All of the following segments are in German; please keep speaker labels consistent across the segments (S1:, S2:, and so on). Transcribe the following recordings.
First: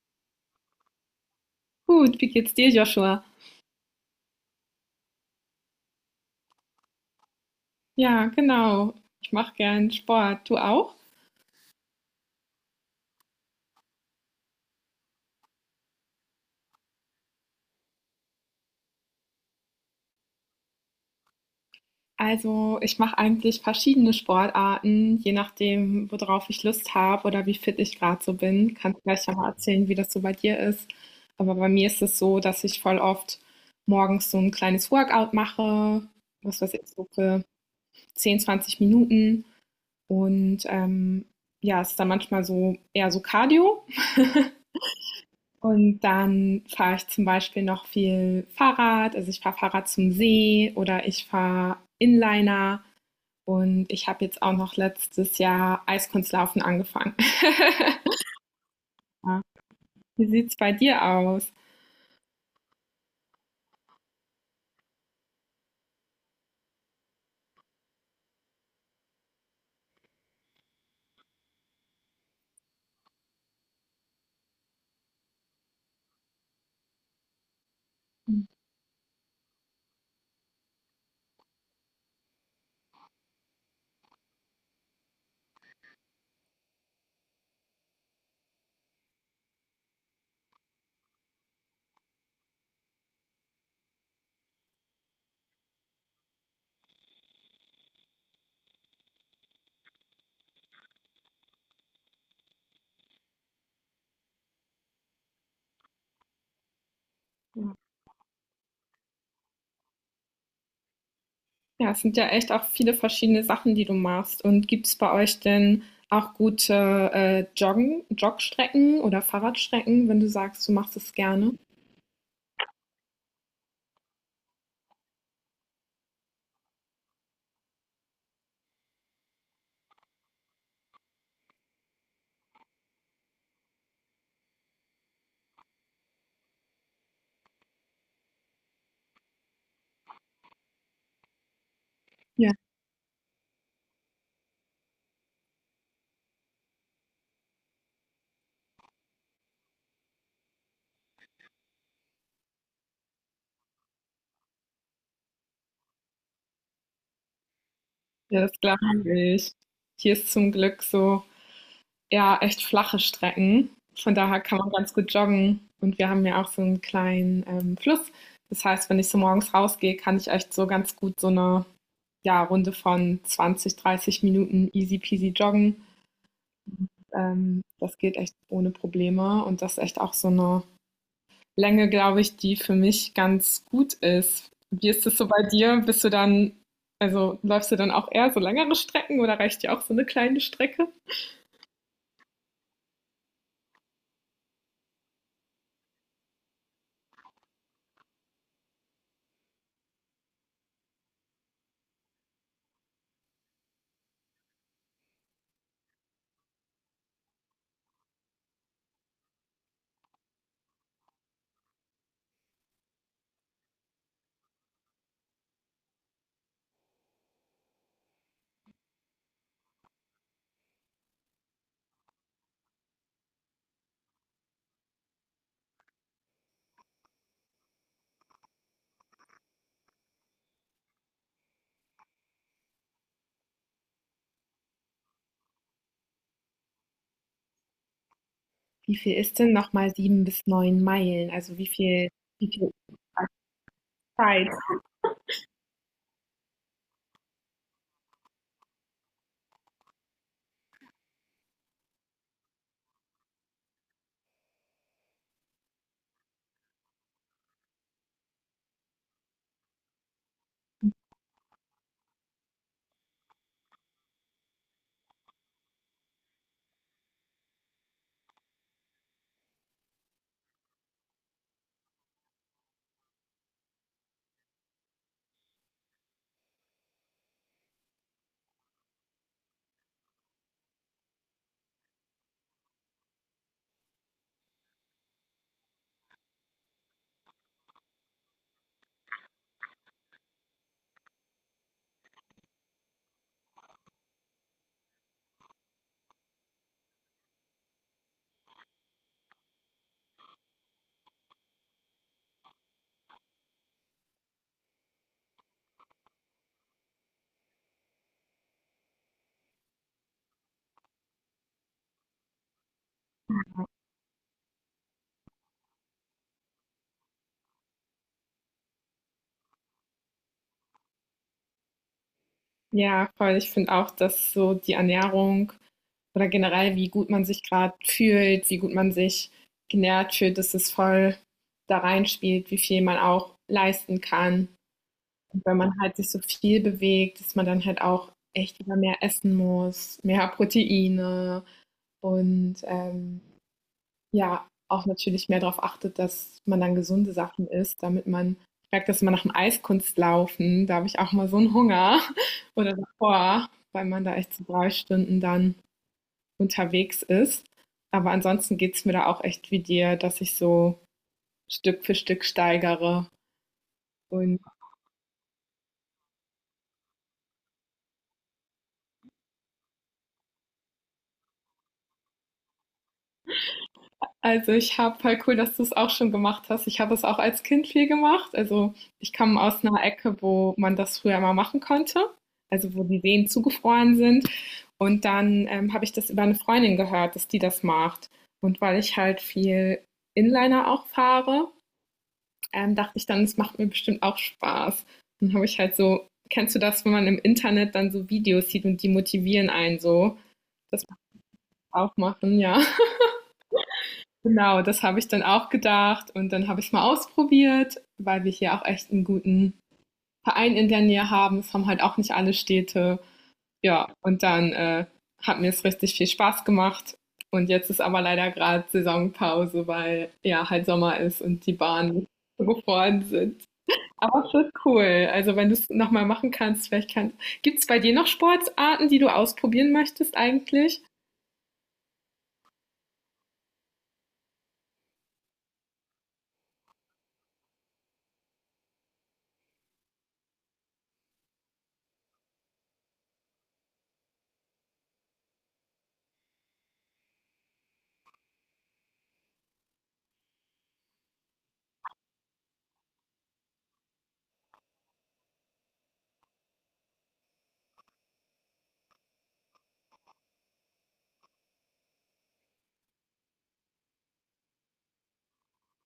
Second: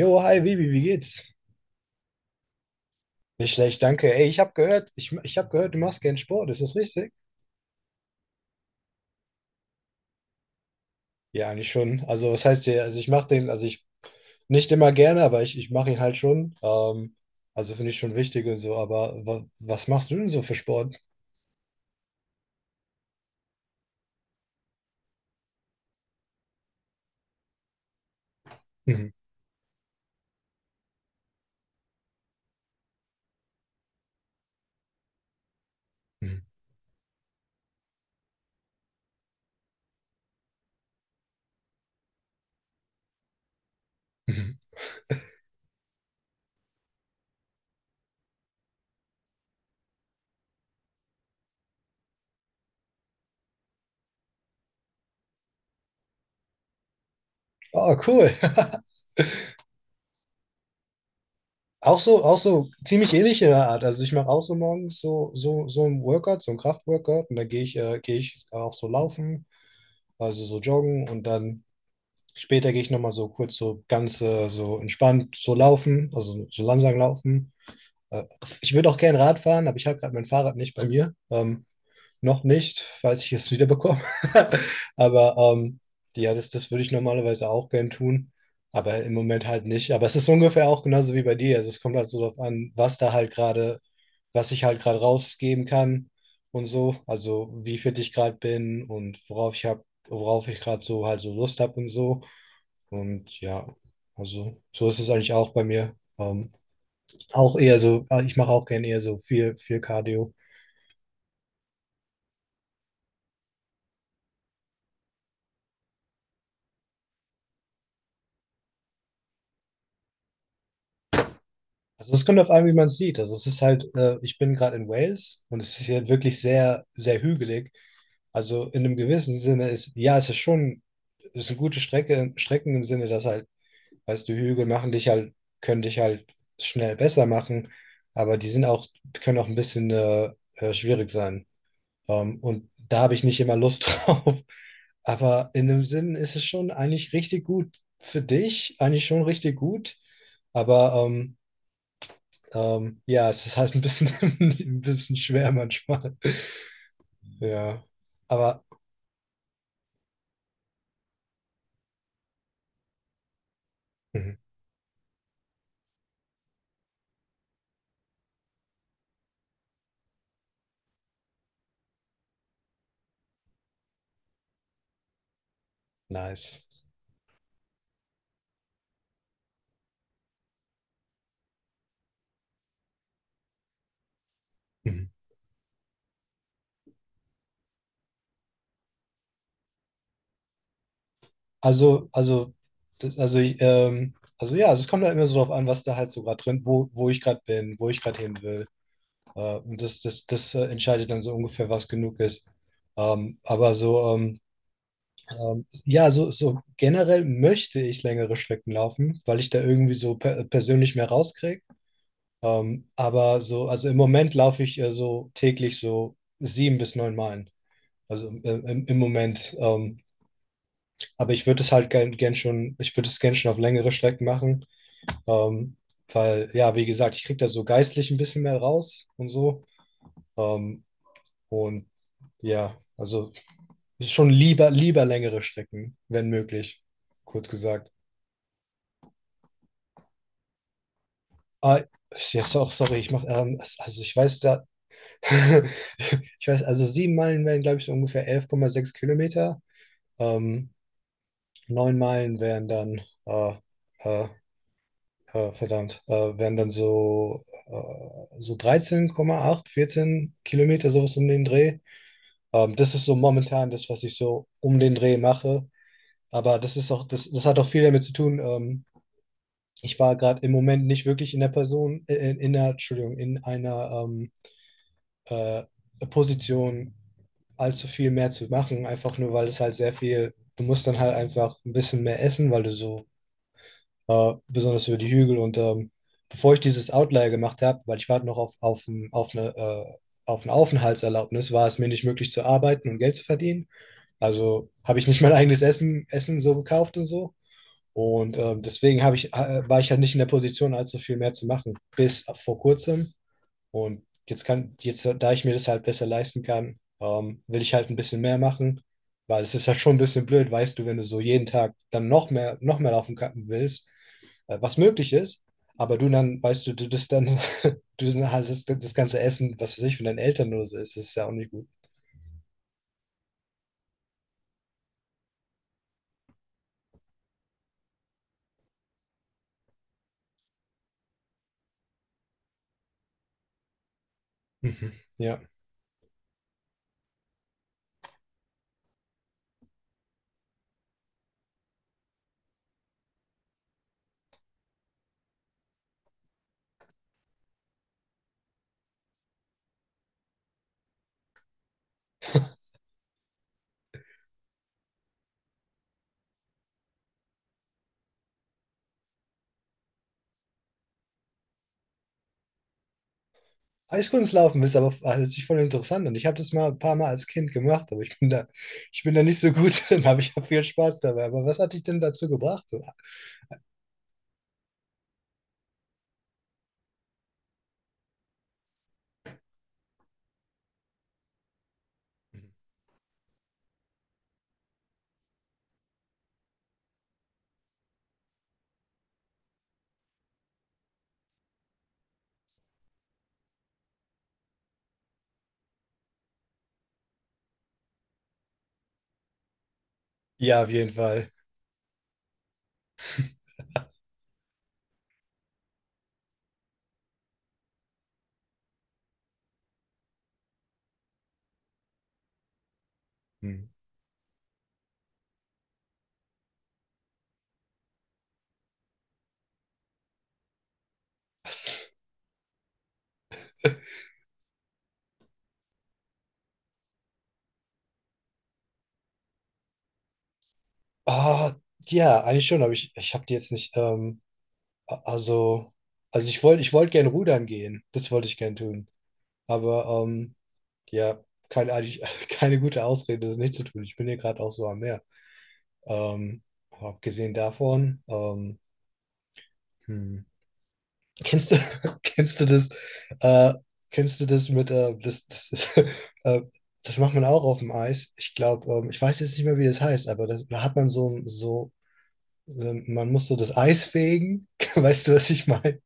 S1: Jo, hi Vivi, wie geht's?
S2: Gut, wie geht's dir, Joshua?
S1: Nicht schlecht, danke. Ey, ich habe gehört, ich habe gehört, du machst gern Sport, ist das richtig?
S2: Ja, genau. Ich mache gern Sport. Du auch?
S1: Ja, eigentlich schon. Also, was heißt ja, also ich mache den, also ich nicht immer gerne, aber ich mache ihn halt schon. Also finde ich schon wichtig und so, aber was machst du denn so für Sport?
S2: Also, ich mache eigentlich verschiedene Sportarten, je nachdem, worauf ich Lust habe oder wie fit ich gerade so bin. Kannst
S1: Mhm.
S2: gleich ja mal erzählen, wie das so bei dir ist. Aber bei mir ist es so, dass ich voll oft morgens so ein kleines Workout mache,
S1: Mhm.
S2: was weiß ich, so für 10, 20 Minuten. Und ja, es ist dann manchmal so eher so Cardio.
S1: Mhm.
S2: Und dann fahre ich zum Beispiel noch viel Fahrrad. Also ich fahre Fahrrad zum See oder ich fahre Inliner. Und ich habe jetzt auch noch letztes Jahr Eiskunstlaufen angefangen.
S1: Ah, cool.
S2: Ja. Wie sieht es bei dir aus?
S1: Auch so ziemlich ähnlich in der Art. Also ich mache auch so morgens so ein Workout, so ein Kraftworkout und dann gehe ich auch so laufen, also so joggen und dann später gehe ich nochmal so kurz so ganz so entspannt so laufen, also so langsam laufen. Äh, Ich würde auch gerne Rad fahren, aber ich habe gerade mein Fahrrad nicht bei mir. Noch nicht, falls ich es wieder bekomme. Aber ja, das würde ich normalerweise auch gern tun. Aber im Moment halt nicht. Aber es ist ungefähr auch genauso wie bei dir. Also es kommt halt so darauf an, was da halt gerade, was ich halt gerade rausgeben kann und so. Also wie fit ich gerade bin und worauf ich hab, worauf ich gerade so halt so Lust habe und so. Und ja, also so ist es eigentlich auch bei mir. Auch eher so, ich mache auch gerne eher so viel, viel Cardio.
S2: Ja, es sind ja echt auch viele verschiedene Sachen, die du machst. Und gibt es bei euch denn auch gute Jogstrecken oder Fahrradstrecken, wenn du sagst, du machst es gerne?
S1: Also es kommt auf an, wie man es sieht. Also es ist halt, ich bin gerade in Wales und es ist hier wirklich sehr, sehr hügelig. Also in einem gewissen Sinne ist, ja, es ist schon, es ist eine gute Strecke, Strecken im Sinne, dass halt, weißt du, Hügel machen dich halt, können dich halt schnell besser machen, aber die sind auch, können auch ein bisschen schwierig sein.
S2: Ja,
S1: Und da habe ich nicht immer Lust drauf. Aber in dem Sinn ist es schon eigentlich richtig gut für dich, eigentlich schon richtig gut. Aber ja, es ist halt ein bisschen, ein bisschen schwer manchmal. Ja,
S2: ja, das
S1: aber
S2: glaube ich. Hier ist zum Glück so ja echt flache Strecken. Von
S1: mhm,
S2: daher kann man ganz gut joggen. Und wir haben ja auch so einen kleinen Fluss. Das heißt, wenn ich so morgens rausgehe, kann ich echt so ganz gut so eine ja, Runde von 20, 30 Minuten easy peasy joggen.
S1: nice.
S2: Das geht echt ohne Probleme. Und das ist echt auch so eine Länge, glaube ich, die für mich ganz gut ist. Wie ist
S1: Mhm.
S2: es so bei dir? Bist du dann, also läufst du dann auch eher so längere Strecken oder reicht dir auch so eine kleine Strecke?
S1: Also, das- also, ich, also ja, also es kommt halt immer so drauf an, was da halt so gerade drin, wo, wo ich gerade bin, wo ich gerade hin will. Und das entscheidet dann so ungefähr, was genug ist. Ähm, aber so, ähm, ja, so, so generell möchte ich längere Strecken laufen, weil ich da irgendwie so persönlich mehr rauskriege. Aber so, also im Moment laufe ich so täglich so 7 bis 9 Meilen. Also im Moment. Aber ich würde es halt gern schon, ich würde es gern schon auf längere Strecken machen. Ähm, Weil, ja, wie gesagt, ich kriege da so geistlich ein bisschen mehr raus und so. Ähm, und ja, also schon lieber längere Strecken, wenn möglich, kurz gesagt.
S2: Wie viel ist denn noch mal 7 bis 9 Meilen? Also,
S1: Ah,
S2: wie viel ist
S1: Sorry, ich mache, also ich weiß
S2: Zeit?
S1: da, ich weiß, also 7 Meilen wären, glaube ich, so ungefähr 11,6 Kilometer. Ähm, 9 Meilen wären dann, äh, verdammt, wären dann so, so 13,8 14 Kilometer, sowas um den Dreh. Das ist so momentan das, was ich so um den Dreh mache. Aber das ist auch, das hat auch viel damit zu tun. Ich war gerade im Moment nicht wirklich in der Person, in der, Entschuldigung, in einer, äh, Position allzu viel mehr zu machen, einfach nur weil es halt sehr viel, du musst dann halt einfach ein bisschen mehr essen, weil du so, besonders über die Hügel und bevor ich dieses Outlier gemacht habe, weil ich warte noch auf eine Aufenthaltserlaubnis war es mir nicht möglich zu arbeiten und Geld zu verdienen. Also habe ich nicht mein eigenes Essen so gekauft und so. Und deswegen habe ich, war ich halt nicht in der Position, allzu viel mehr zu machen. Bis vor kurzem, und jetzt kann, jetzt, da ich mir das halt besser leisten kann, will ich halt ein bisschen mehr machen, weil es ist halt schon ein bisschen blöd, weißt du, wenn du so jeden Tag dann noch noch mehr willst, was möglich ist, aber du dann, weißt du, du das dann, du dann halt das ganze Essen, was für sich von deinen Eltern oder so ist, das ist ja auch nicht gut.
S2: Ja, voll. Ich finde auch, dass so die Ernährung oder generell, wie gut man sich gerade fühlt, wie gut man sich genährt fühlt, dass es voll da reinspielt, wie viel man auch leisten kann.
S1: Mhm. Ja.
S2: Und wenn man halt sich so viel bewegt, dass man dann halt auch echt wieder mehr essen muss, mehr Proteine und, ja, auch natürlich mehr darauf achtet, dass man dann gesunde Sachen isst, damit man ich merke das immer nach dem Eiskunstlaufen, da habe ich auch mal so einen Hunger oder davor, weil man da echt so 3 Stunden dann unterwegs ist. Aber ansonsten geht es mir da auch echt wie dir, dass ich so Stück für Stück steigere und.
S1: Eiskunstlaufen ist aber also, hört sich voll interessant an. Ich habe das mal ein paar Mal als Kind gemacht, aber ich bin da nicht so gut drin, aber ich habe viel Spaß dabei. Aber was hat dich denn dazu gebracht? So?
S2: Also, ich habe voll cool, dass du es auch schon gemacht hast. Ich habe es auch als Kind viel gemacht. Also, ich komme aus einer Ecke, wo man das früher mal machen konnte, also, wo die Seen zugefroren sind. Und dann, habe ich das über eine Freundin gehört, dass die das macht. Und weil ich halt viel Inliner auch fahre, dachte ich dann, es macht mir bestimmt auch Spaß. Dann habe ich halt so, kennst du das, wenn man im Internet dann so Videos sieht und die motivieren einen so?
S1: Ja, auf
S2: Das
S1: jeden
S2: muss ich
S1: Fall.
S2: auch machen, ja. Genau, das habe ich dann auch gedacht und dann habe ich es mal ausprobiert, weil wir hier auch echt einen guten Verein in der Nähe haben. Es haben halt auch nicht alle Städte.
S1: Hm.
S2: Ja, und dann hat mir es richtig viel Spaß gemacht. Und jetzt ist aber leider gerade Saisonpause, weil ja halt Sommer ist und die Bahnen so gefroren sind. Aber es ist cool. Also wenn du es nochmal machen kannst, vielleicht kannst. Gibt es bei dir noch Sportarten, die du ausprobieren möchtest eigentlich?
S1: Ah, ja, eigentlich schon, aber ich habe die jetzt nicht, a- also, also ich wollte gern rudern gehen. Das wollte ich gern tun. Aber ja, keine, eigentlich, keine gute Ausrede, das nicht zu tun. Ich bin hier gerade auch so am Meer. Ähm, aber abgesehen davon, hm. Kennst du, kennst du das, äh, kennst du das mit, das ist, äh, das macht man auch auf dem Eis. Ich glaube, ich weiß jetzt nicht mehr, wie das heißt, aber das, da hat man so, man muss so das Eis fegen. Weißt du, was ich meine?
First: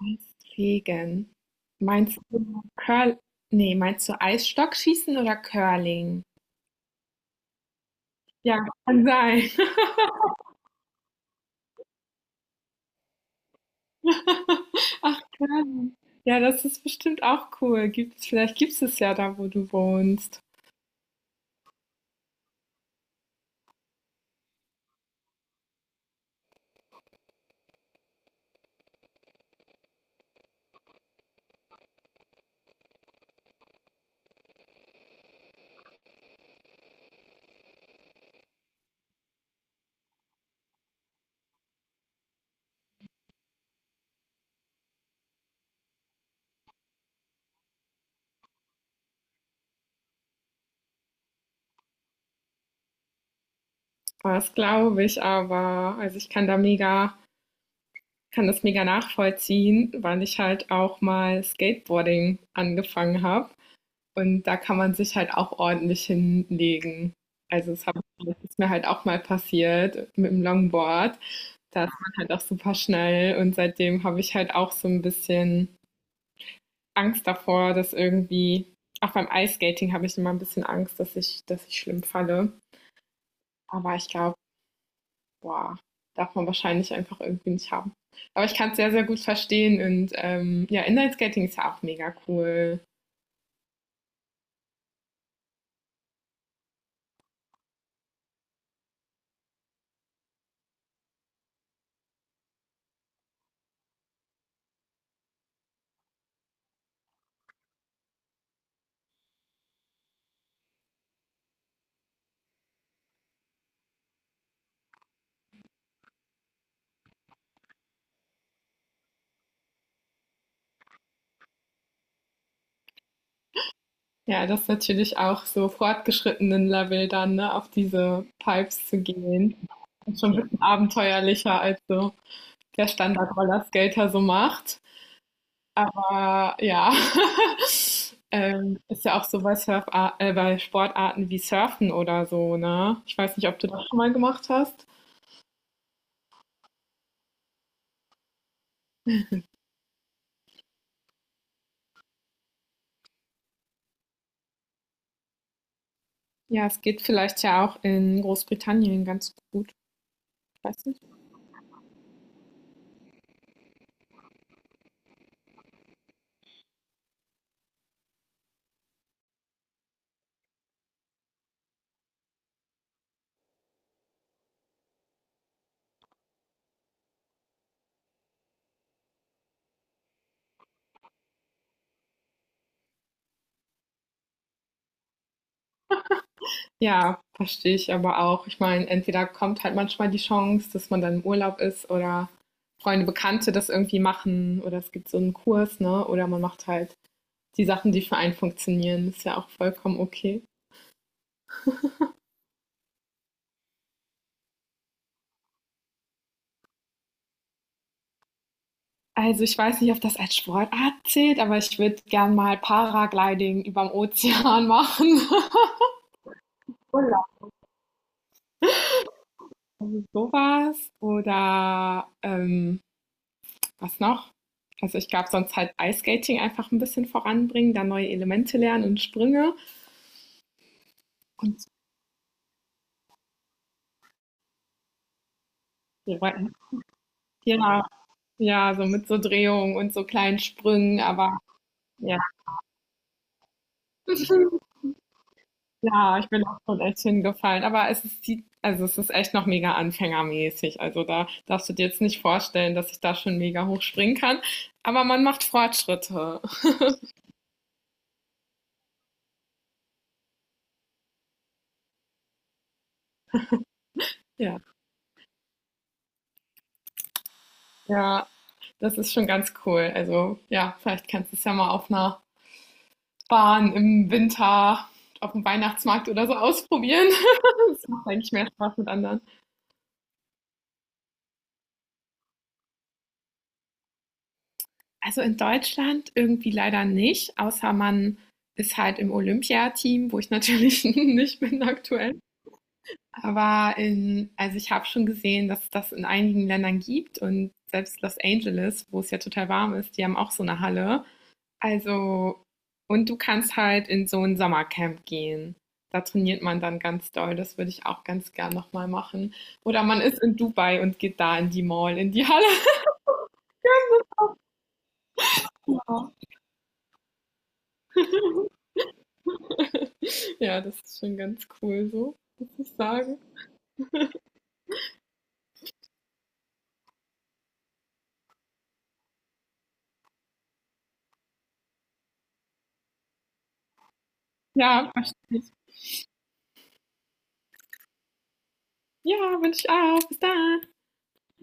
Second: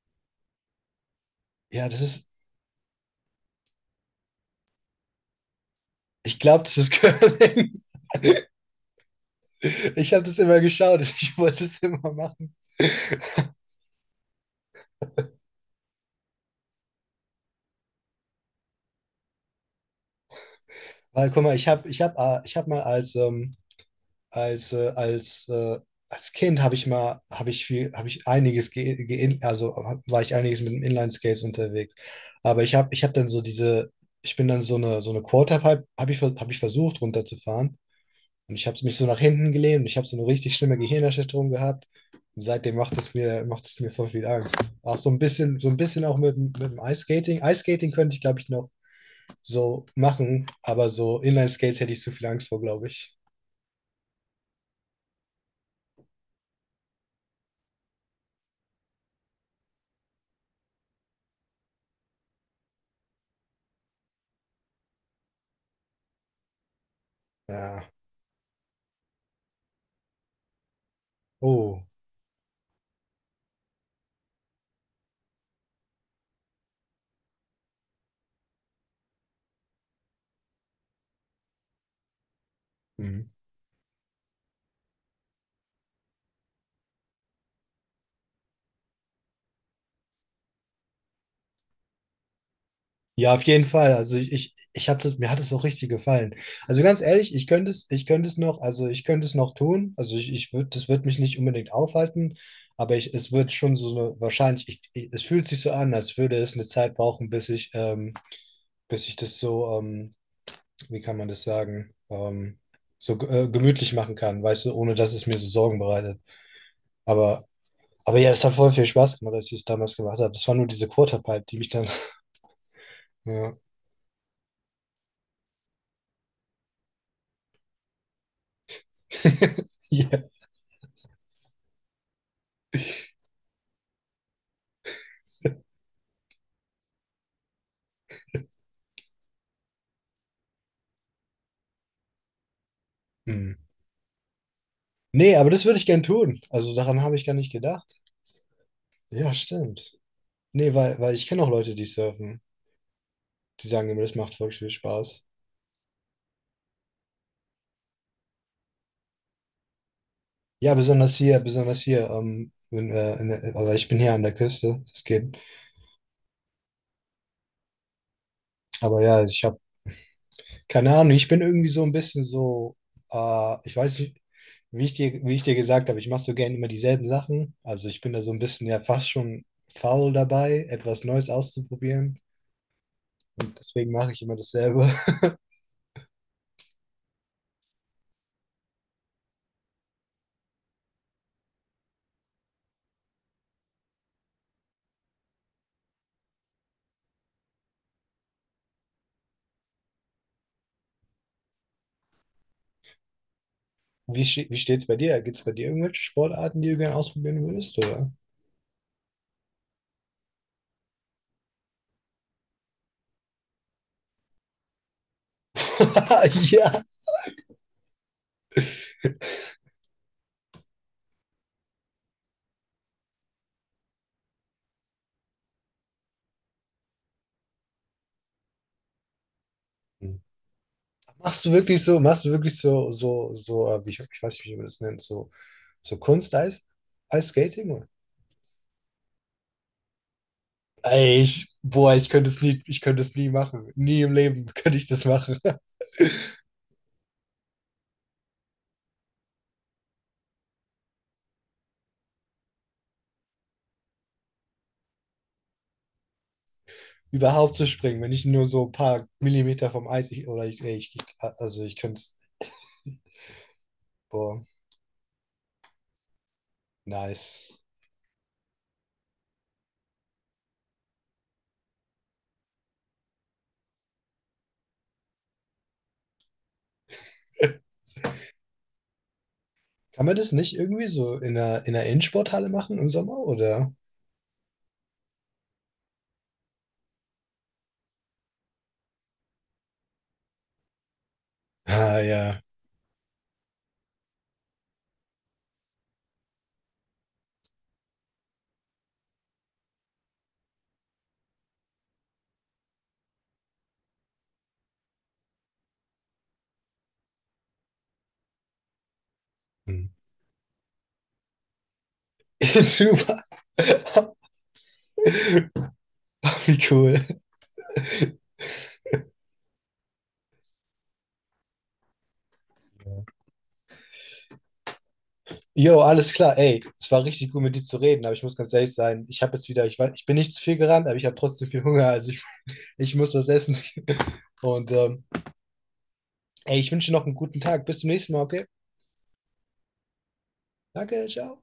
S2: Eisfegen.
S1: Ja, das
S2: Meinst
S1: ist,
S2: du Curl? Nee, meinst du Eisstockschießen oder Curling?
S1: ich glaube, das ist Curling.
S2: Ja, kann sein.
S1: Ich habe das immer geschaut. Ich wollte es immer machen.
S2: Curling. Ja, das ist bestimmt auch cool. Gibt's, vielleicht gibt es es ja da, wo du wohnst.
S1: Weil, guck mal, ich hab mal als, äh, als, äh, als Kind habe ich viel, habe ich einiges, war ich einiges mit dem Inline-Skates unterwegs. Aber ich hab dann so diese, ich bin dann so eine Quarterpipe, hab ich versucht runterzufahren. Und ich habe mich so nach hinten gelehnt und ich habe so eine richtig schlimme Gehirnerschütterung gehabt. Und seitdem macht es mir voll viel Angst. Auch so ein bisschen auch mit dem Ice Skating. Ice Skating könnte ich, glaube ich, noch so machen, aber so Inline Skates hätte ich zu viel Angst vor, glaube ich.
S2: Das glaube ich aber. Also ich kann da mega, kann das mega nachvollziehen, weil ich halt auch mal Skateboarding angefangen habe. Und da kann man sich halt auch ordentlich hinlegen. Also,
S1: Ja.
S2: das ist mir halt auch mal passiert mit dem Longboard.
S1: Oh.
S2: Da ist man halt auch super schnell und seitdem habe ich halt auch so ein bisschen Angst davor, dass irgendwie, auch beim Eiskating habe ich immer ein bisschen Angst, dass ich schlimm falle.
S1: Mhm.
S2: Aber ich glaube, boah, darf man wahrscheinlich einfach irgendwie nicht haben. Aber ich kann es sehr, sehr gut verstehen und ja, Inline-Skating ist ja auch mega cool.
S1: Ja, auf jeden Fall. Also ich habe das, mir hat es auch richtig gefallen. Also ganz ehrlich, ich könnte es noch, also ich könnte es noch tun. Also ich würde, das wird mich nicht unbedingt aufhalten, aber ich, es wird schon so eine, wahrscheinlich, es fühlt sich so an, als würde es eine Zeit brauchen, bis ich das so, wie kann man das sagen, gemütlich machen kann, weißt du, ohne dass es mir so Sorgen bereitet. Aber, aber ja, es hat voll viel Spaß gemacht, als ich es damals gemacht habe. Das war nur diese Quarterpipe, die mich dann, ja.
S2: Ja, das ist natürlich auch so fortgeschrittenen Level dann, ne, auf diese Pipes zu gehen.
S1: Ja.
S2: Das ist schon ein bisschen abenteuerlicher, als so der Standard-Rollerskater so macht. Aber ja, ist ja auch so bei, Surf bei Sportarten wie Surfen oder so, ne? Ich weiß nicht,
S1: Hm.
S2: ob du das schon mal gemacht hast.
S1: Nee, aber das würde ich gern tun. Also daran habe ich gar nicht gedacht. Ja, stimmt. Nee, weil ich kenne auch Leute, die surfen. Die sagen immer, das macht voll viel Spaß.
S2: Ja, es geht vielleicht ja auch in Großbritannien ganz gut. Ich
S1: Ja,
S2: weiß.
S1: besonders hier, besonders hier. Wenn, in der, aber ich bin hier an der Küste. Das geht. Aber ja, ich habe keine Ahnung. Ich bin irgendwie so ein bisschen so. Ich weiß nicht, wie ich dir gesagt habe. Ich mache so gerne immer dieselben Sachen. Also ich bin da so ein bisschen ja fast schon faul dabei, etwas Neues auszuprobieren. Und deswegen mache ich immer dasselbe.
S2: Ja, verstehe ich aber auch. Ich meine, entweder kommt halt manchmal die Chance, dass man dann im Urlaub ist oder Freunde, Bekannte das irgendwie machen oder es gibt so einen Kurs, ne? Oder man macht halt die Sachen, die für einen funktionieren. Ist ja auch vollkommen okay.
S1: Wie steht's bei dir? Gibt es bei dir irgendwelche Sportarten, die du gerne ausprobieren würdest, oder?
S2: Also ich weiß nicht, ob das als Sportart zählt, aber ich würde gern mal Paragliding überm Ozean machen.
S1: Ja.
S2: Urlaub. Also sowas. Oder was noch? Also ich glaube, sonst halt Eiskating einfach ein bisschen voranbringen, da neue Elemente lernen und Sprünge.
S1: Hm. Machst du
S2: Und so
S1: wirklich so, machst du wirklich wie ich, ich weiß nicht, wie man das nennt, so
S2: Rücken.
S1: Kunst-Eis, Eisskating?
S2: Ja,
S1: Oder?
S2: ja, so mit so Drehungen und so kleinen Sprüngen,
S1: Ey,
S2: aber ja,
S1: ich könnte es nie machen. Nie im Leben könnte ich das machen.
S2: ja, ich bin auch schon echt hingefallen. Aber es ist die, also es ist echt noch mega anfängermäßig. Also da darfst du dir jetzt nicht vorstellen, dass ich da schon mega hoch springen kann. Aber man macht Fortschritte.
S1: Überhaupt zu springen, wenn ich nur so ein paar Millimeter vom Eis, ich, oder ich, ey, ich, also ich könnte es, boah,
S2: Ja,
S1: nice.
S2: ja, das ist schon ganz cool. Also ja, vielleicht kannst du es ja mal auf einer Bahn im Winter, auf dem Weihnachtsmarkt oder so ausprobieren. Das macht eigentlich mehr Spaß mit anderen.
S1: Kann man das nicht irgendwie so in einer Innensporthalle machen im Sommer, oder?
S2: Also in Deutschland irgendwie leider nicht, außer man ist halt im Olympiateam, wo ich natürlich nicht bin
S1: Ah,
S2: aktuell.
S1: ja.
S2: Aber in, also ich habe schon gesehen, dass es das in einigen Ländern gibt und selbst Los Angeles, wo es ja total warm ist, die haben auch so eine Halle. Also, und du kannst halt in so ein Sommercamp gehen. Da trainiert man dann ganz doll. Das würde ich auch ganz gern nochmal machen. Oder
S1: Hm.
S2: man ist in Dubai und geht da in die Mall, in die Halle.
S1: Super.
S2: Ja.
S1: Wie cool.
S2: Ja, das ist schon ganz cool so, muss ich
S1: Ja.
S2: sagen.
S1: Jo, alles klar. Ey, es war richtig gut mit dir zu reden, aber ich muss ganz ehrlich sein, ich habe jetzt wieder, ich weiß, ich bin nicht zu viel gerannt, aber ich habe trotzdem viel Hunger, ich muss was essen. Und
S2: Ja, verstehe ich.
S1: ey, ich wünsche dir noch einen guten Tag. Bis zum nächsten Mal, okay?
S2: Ja, wünsche ich auch. Bis dann.
S1: Danke, ciao.